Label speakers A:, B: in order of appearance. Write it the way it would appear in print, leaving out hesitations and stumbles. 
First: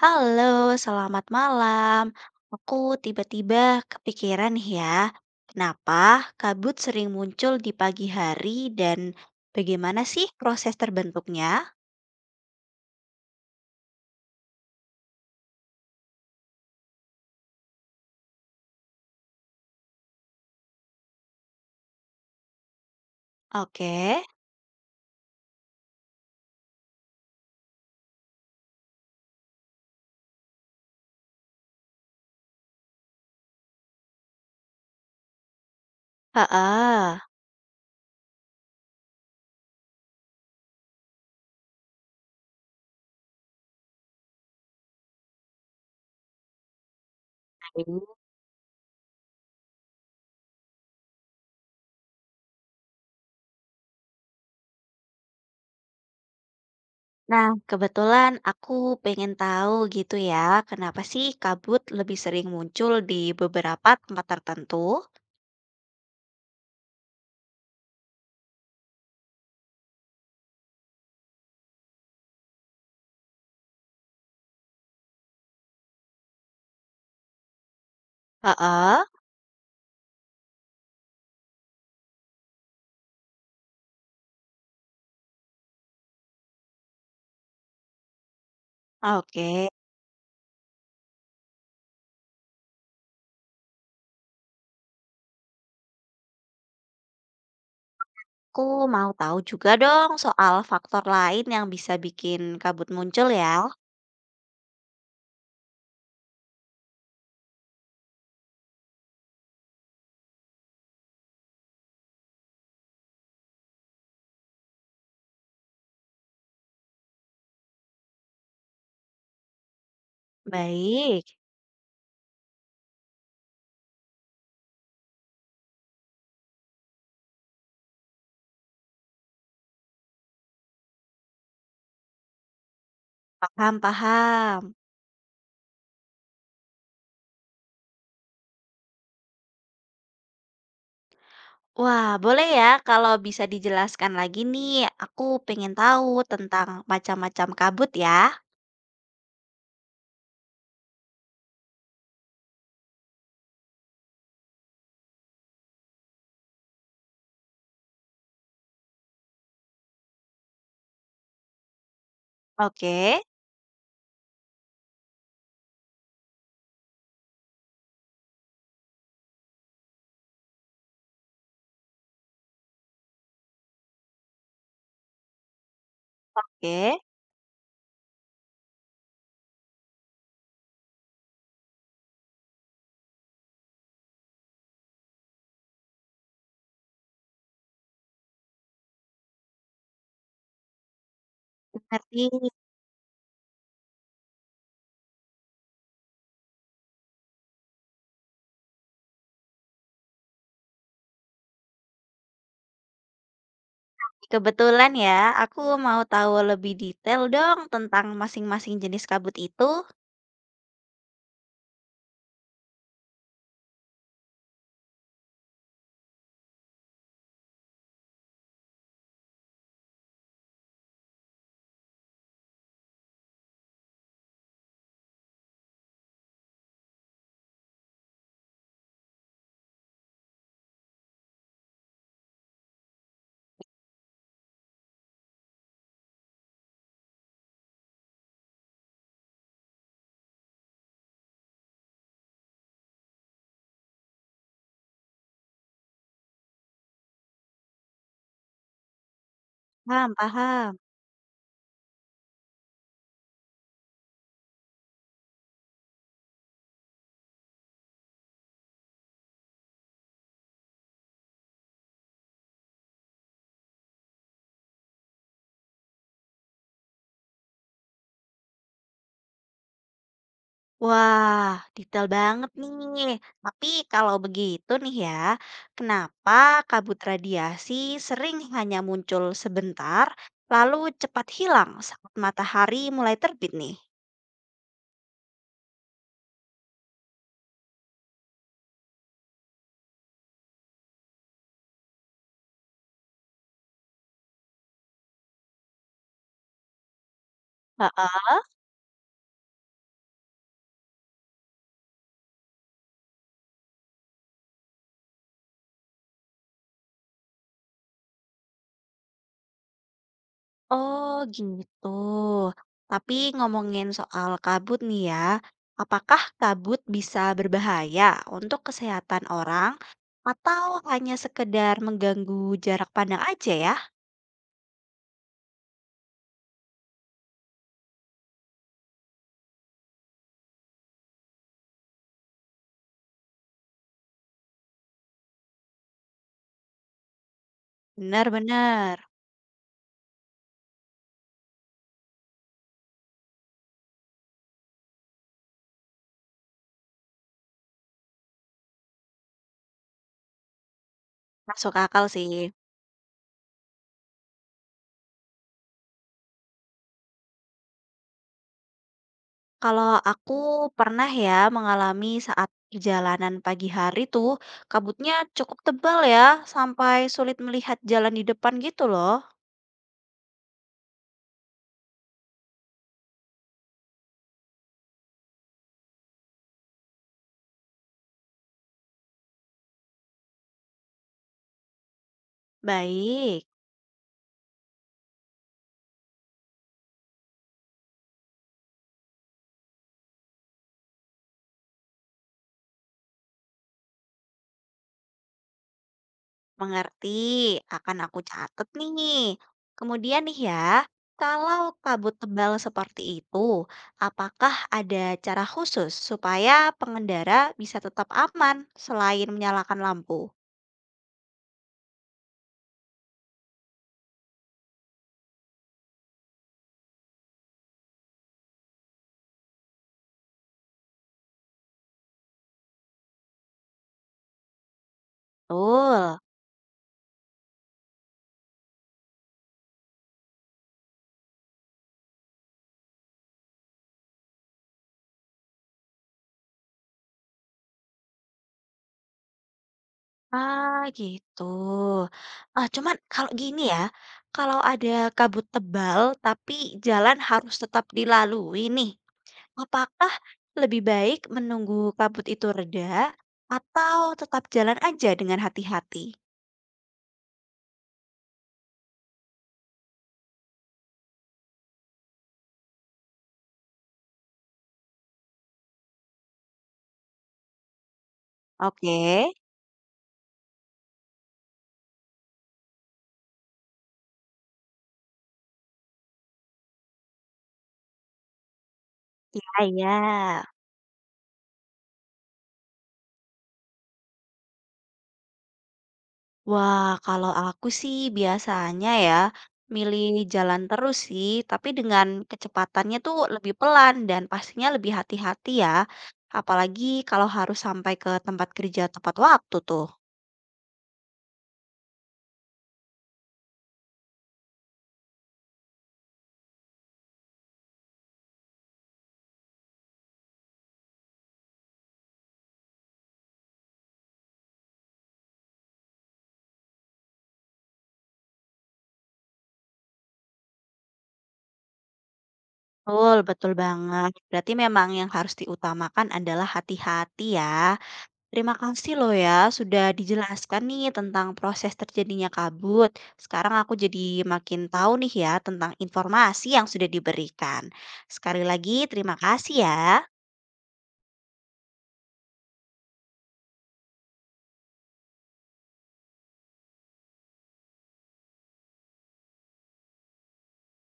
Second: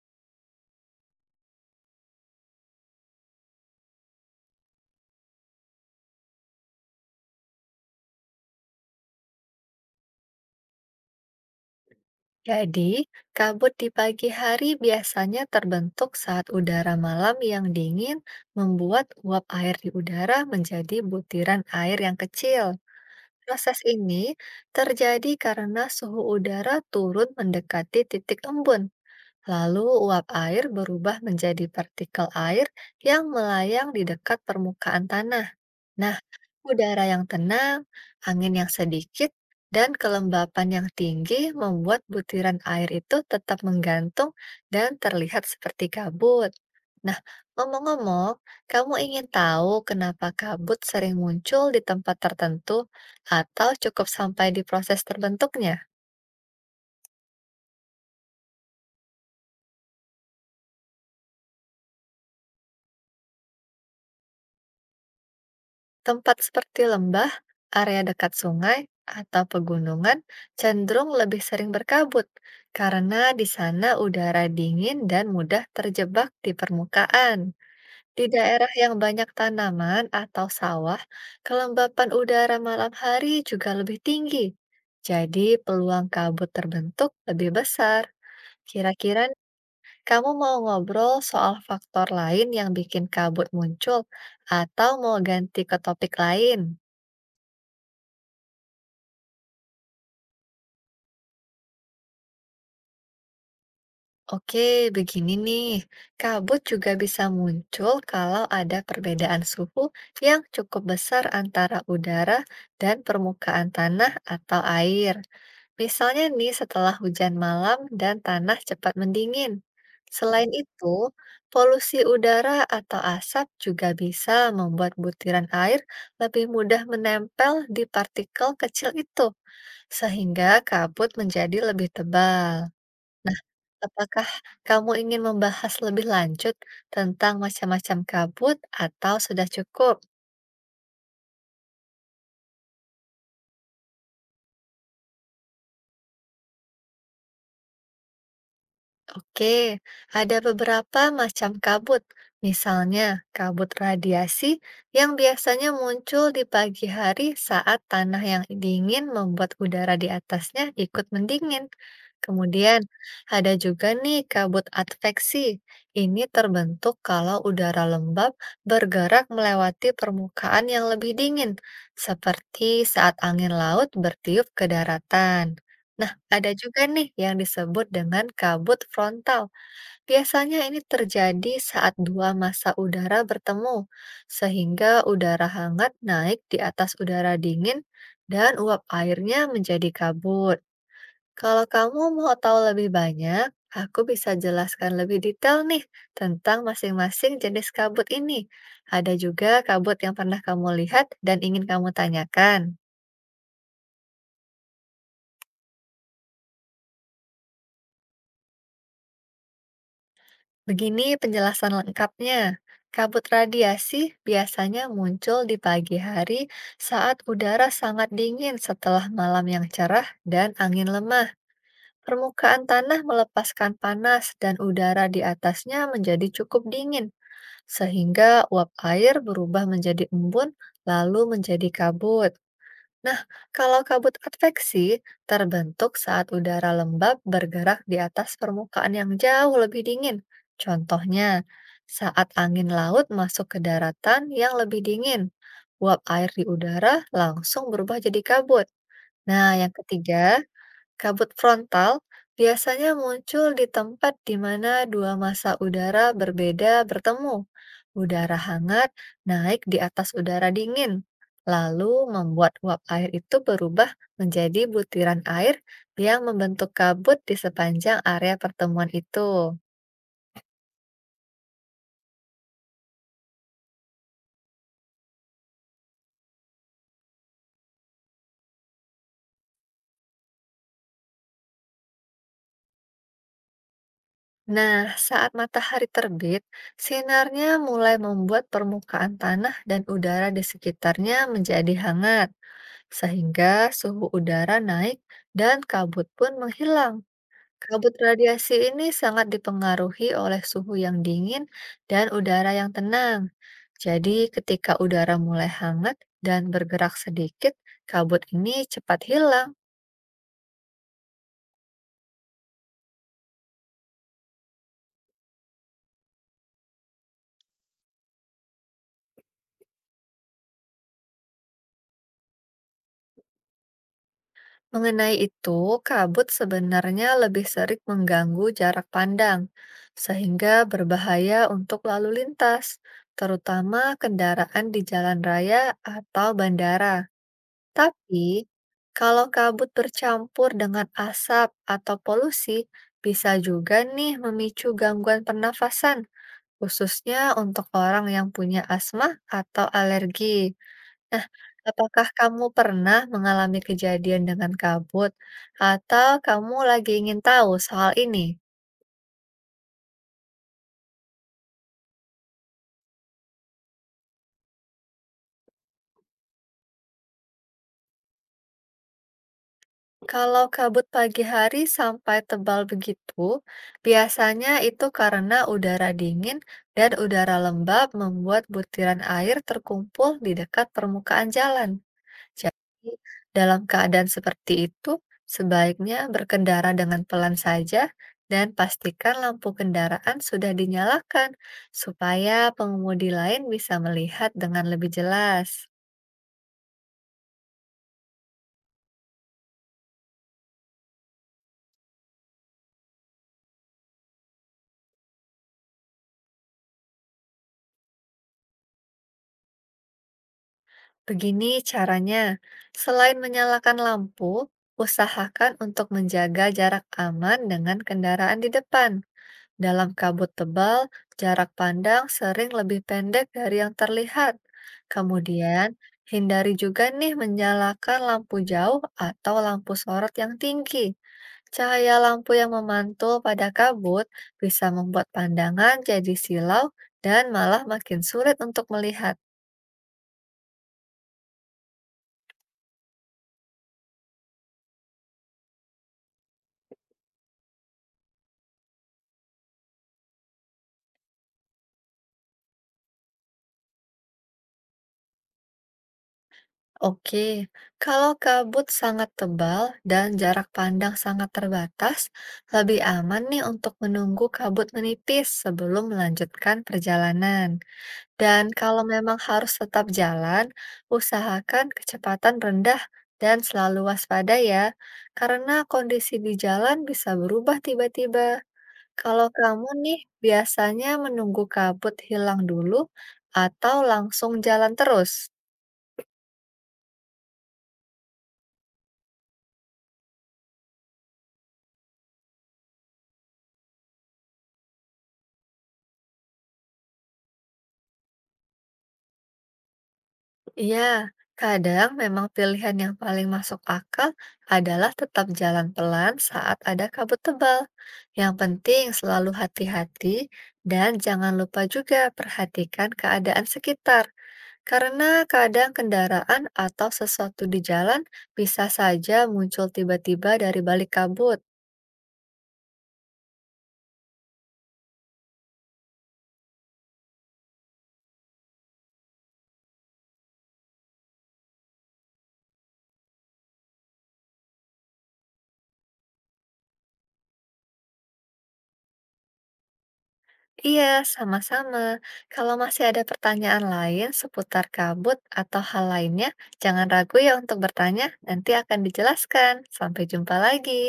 A: Halo, selamat malam. Aku tiba-tiba kepikiran nih ya, kenapa kabut sering muncul di pagi hari dan bagaimana sih proses terbentuknya?
B: Jadi, kabut di pagi hari biasanya terbentuk saat udara malam yang dingin membuat uap air di udara menjadi butiran air yang kecil. Proses
A: Oke,
B: ini terjadi karena suhu udara turun mendekati titik embun. Lalu uap air berubah menjadi partikel air yang melayang di dekat permukaan tanah. Nah, udara
A: heeh.
B: yang tenang, angin yang sedikit, dan kelembapan yang tinggi membuat butiran air itu tetap menggantung dan terlihat seperti kabut. Nah, ngomong-ngomong, kamu ingin tahu kenapa kabut sering muncul di tempat tertentu atau cukup sampai di proses terbentuknya?
A: Nah, kebetulan aku pengen tahu gitu ya, kenapa sih kabut lebih sering muncul di beberapa tempat tertentu?
B: Tempat seperti lembah, area dekat sungai, atau pegunungan cenderung lebih sering berkabut karena di sana udara dingin dan mudah terjebak di permukaan. Di daerah yang
A: Heeh,
B: banyak tanaman atau sawah, kelembapan udara malam hari juga lebih tinggi. Jadi, peluang kabut terbentuk lebih besar. Kira-kira nih,
A: oke.
B: kamu mau ngobrol soal faktor lain yang bikin kabut muncul, atau mau ganti ke topik lain?
A: Aku mau tahu juga dong soal faktor lain yang bisa bikin kabut muncul ya.
B: Oke, begini nih. Kabut juga bisa muncul kalau ada perbedaan suhu yang cukup besar antara udara dan permukaan tanah atau air. Misalnya nih setelah hujan malam dan tanah cepat mendingin. Selain itu,
A: Baik,
B: polusi udara atau asap juga bisa membuat butiran air lebih mudah menempel di partikel kecil itu, sehingga kabut menjadi lebih tebal. Apakah
A: paham-paham.
B: kamu ingin membahas lebih lanjut tentang macam-macam kabut atau sudah cukup?
A: Wah, boleh ya kalau bisa dijelaskan lagi nih. Aku pengen tahu tentang macam-macam kabut ya.
B: Oke, ada beberapa macam kabut, misalnya kabut radiasi yang biasanya muncul di pagi hari saat tanah yang dingin membuat udara di atasnya ikut mendingin. Kemudian,
A: Oke,
B: ada juga nih kabut adveksi. Ini terbentuk kalau udara lembab bergerak melewati permukaan yang lebih dingin, seperti saat angin laut bertiup ke daratan. Nah, ada juga
A: oke.
B: nih yang disebut dengan kabut frontal. Biasanya ini terjadi saat dua massa udara bertemu, sehingga udara hangat naik di atas udara dingin dan uap airnya menjadi kabut. Kalau kamu
A: Ngerti.
B: mau tahu lebih banyak, aku bisa jelaskan lebih detail nih tentang masing-masing jenis kabut ini. Ada juga kabut yang pernah kamu lihat dan ingin kamu tanyakan.
A: Kebetulan ya, aku mau tahu lebih detail dong tentang masing-masing jenis kabut itu.
B: Begini penjelasan lengkapnya. Kabut radiasi biasanya muncul di pagi hari saat udara sangat dingin setelah malam yang cerah dan angin lemah. Permukaan tanah melepaskan panas dan udara di atasnya menjadi cukup dingin, sehingga uap air berubah menjadi embun lalu menjadi kabut. Nah, kalau kabut adveksi terbentuk saat udara lembab bergerak di atas permukaan yang jauh lebih dingin. Contohnya, saat angin laut masuk ke daratan yang lebih dingin, uap air di udara langsung berubah jadi kabut. Nah, yang
A: Paham,
B: ketiga,
A: paham.
B: kabut frontal biasanya muncul di tempat di mana dua massa udara berbeda bertemu. Udara hangat naik di atas udara dingin, lalu membuat uap air itu berubah menjadi butiran air yang membentuk kabut di sepanjang area pertemuan itu.
A: Wah, detail banget nih. Tapi kalau begitu nih ya, kenapa kabut radiasi sering hanya muncul sebentar, lalu cepat hilang saat matahari mulai terbit nih?
B: Nah, saat matahari terbit, sinarnya mulai membuat permukaan tanah dan udara di sekitarnya menjadi hangat, sehingga suhu udara naik dan kabut pun menghilang. Kabut
A: Heeh.
B: radiasi ini sangat dipengaruhi oleh suhu yang dingin dan udara yang tenang. Jadi, ketika udara mulai hangat dan bergerak sedikit, kabut ini cepat hilang.
A: Oh, gitu. Tapi ngomongin soal kabut nih ya, apakah kabut bisa berbahaya untuk kesehatan orang atau hanya sekedar mengganggu jarak pandang aja ya?
B: Mengenai itu, kabut sebenarnya lebih sering mengganggu jarak pandang, sehingga berbahaya untuk lalu lintas, terutama kendaraan di jalan raya atau bandara. Tapi,
A: Benar-benar.
B: kalau kabut bercampur dengan asap atau polusi, bisa juga nih memicu gangguan pernafasan, khususnya untuk orang yang punya asma atau alergi. Nah,
A: Masuk
B: apakah
A: akal sih.
B: kamu pernah mengalami kejadian dengan kabut, atau kamu lagi ingin tahu soal ini?
A: Kalau aku pernah ya mengalami saat perjalanan pagi hari tuh kabutnya cukup tebal ya sampai sulit melihat jalan di depan gitu loh.
B: Kalau kabut pagi hari sampai tebal begitu, biasanya itu karena udara dingin dan udara lembab membuat butiran air terkumpul di dekat permukaan jalan. Jadi,
A: Baik,
B: dalam keadaan seperti itu, sebaiknya berkendara dengan pelan saja dan pastikan lampu kendaraan sudah dinyalakan supaya pengemudi lain bisa melihat dengan lebih jelas.
A: mengerti. Akan aku catat nih. Kemudian nih ya, kalau kabut tebal seperti itu, apakah ada cara khusus supaya pengendara bisa tetap aman selain menyalakan lampu?
B: Begini caranya, selain menyalakan lampu, usahakan untuk menjaga jarak aman dengan kendaraan di depan. Dalam kabut tebal, jarak pandang sering lebih pendek dari yang terlihat. Kemudian,
A: Betul.
B: hindari juga nih menyalakan lampu jauh atau lampu sorot yang tinggi. Cahaya lampu yang memantul pada kabut bisa membuat pandangan jadi silau dan malah makin sulit untuk melihat.
A: Ah, gitu. Ah, cuman kalau gini ya, kalau ada kabut tebal tapi jalan harus tetap dilalui nih, apakah lebih baik menunggu kabut itu reda atau tetap jalan aja dengan hati-hati?
B: Oke, kalau kabut sangat tebal dan jarak pandang sangat terbatas, lebih aman nih untuk menunggu kabut menipis sebelum melanjutkan perjalanan. Dan kalau
A: Oke,
B: memang harus tetap jalan, usahakan kecepatan rendah dan selalu waspada ya, karena kondisi di jalan bisa berubah tiba-tiba. Kalau
A: ya,
B: kamu
A: ya.
B: nih biasanya menunggu kabut hilang dulu atau langsung jalan terus?
A: Wah, kalau aku sih biasanya ya milih jalan terus sih, tapi dengan kecepatannya tuh lebih pelan dan pastinya lebih hati-hati ya. Apalagi kalau harus sampai ke tempat kerja tepat waktu tuh.
B: Iya, kadang memang pilihan yang paling masuk akal adalah tetap jalan pelan saat ada kabut tebal. Yang penting selalu hati-hati dan jangan lupa juga perhatikan keadaan sekitar, karena kadang kendaraan atau sesuatu di jalan bisa saja muncul tiba-tiba dari balik kabut.
A: Betul, betul banget. Berarti memang yang harus diutamakan adalah hati-hati ya. Terima kasih loh ya, sudah dijelaskan nih tentang proses terjadinya kabut. Sekarang aku jadi makin tahu nih ya tentang informasi yang sudah diberikan. Sekali lagi, terima kasih ya.
B: Iya, sama-sama. Kalau masih ada pertanyaan lain seputar kabut atau hal lainnya, jangan ragu ya untuk bertanya. Nanti akan dijelaskan. Sampai jumpa lagi.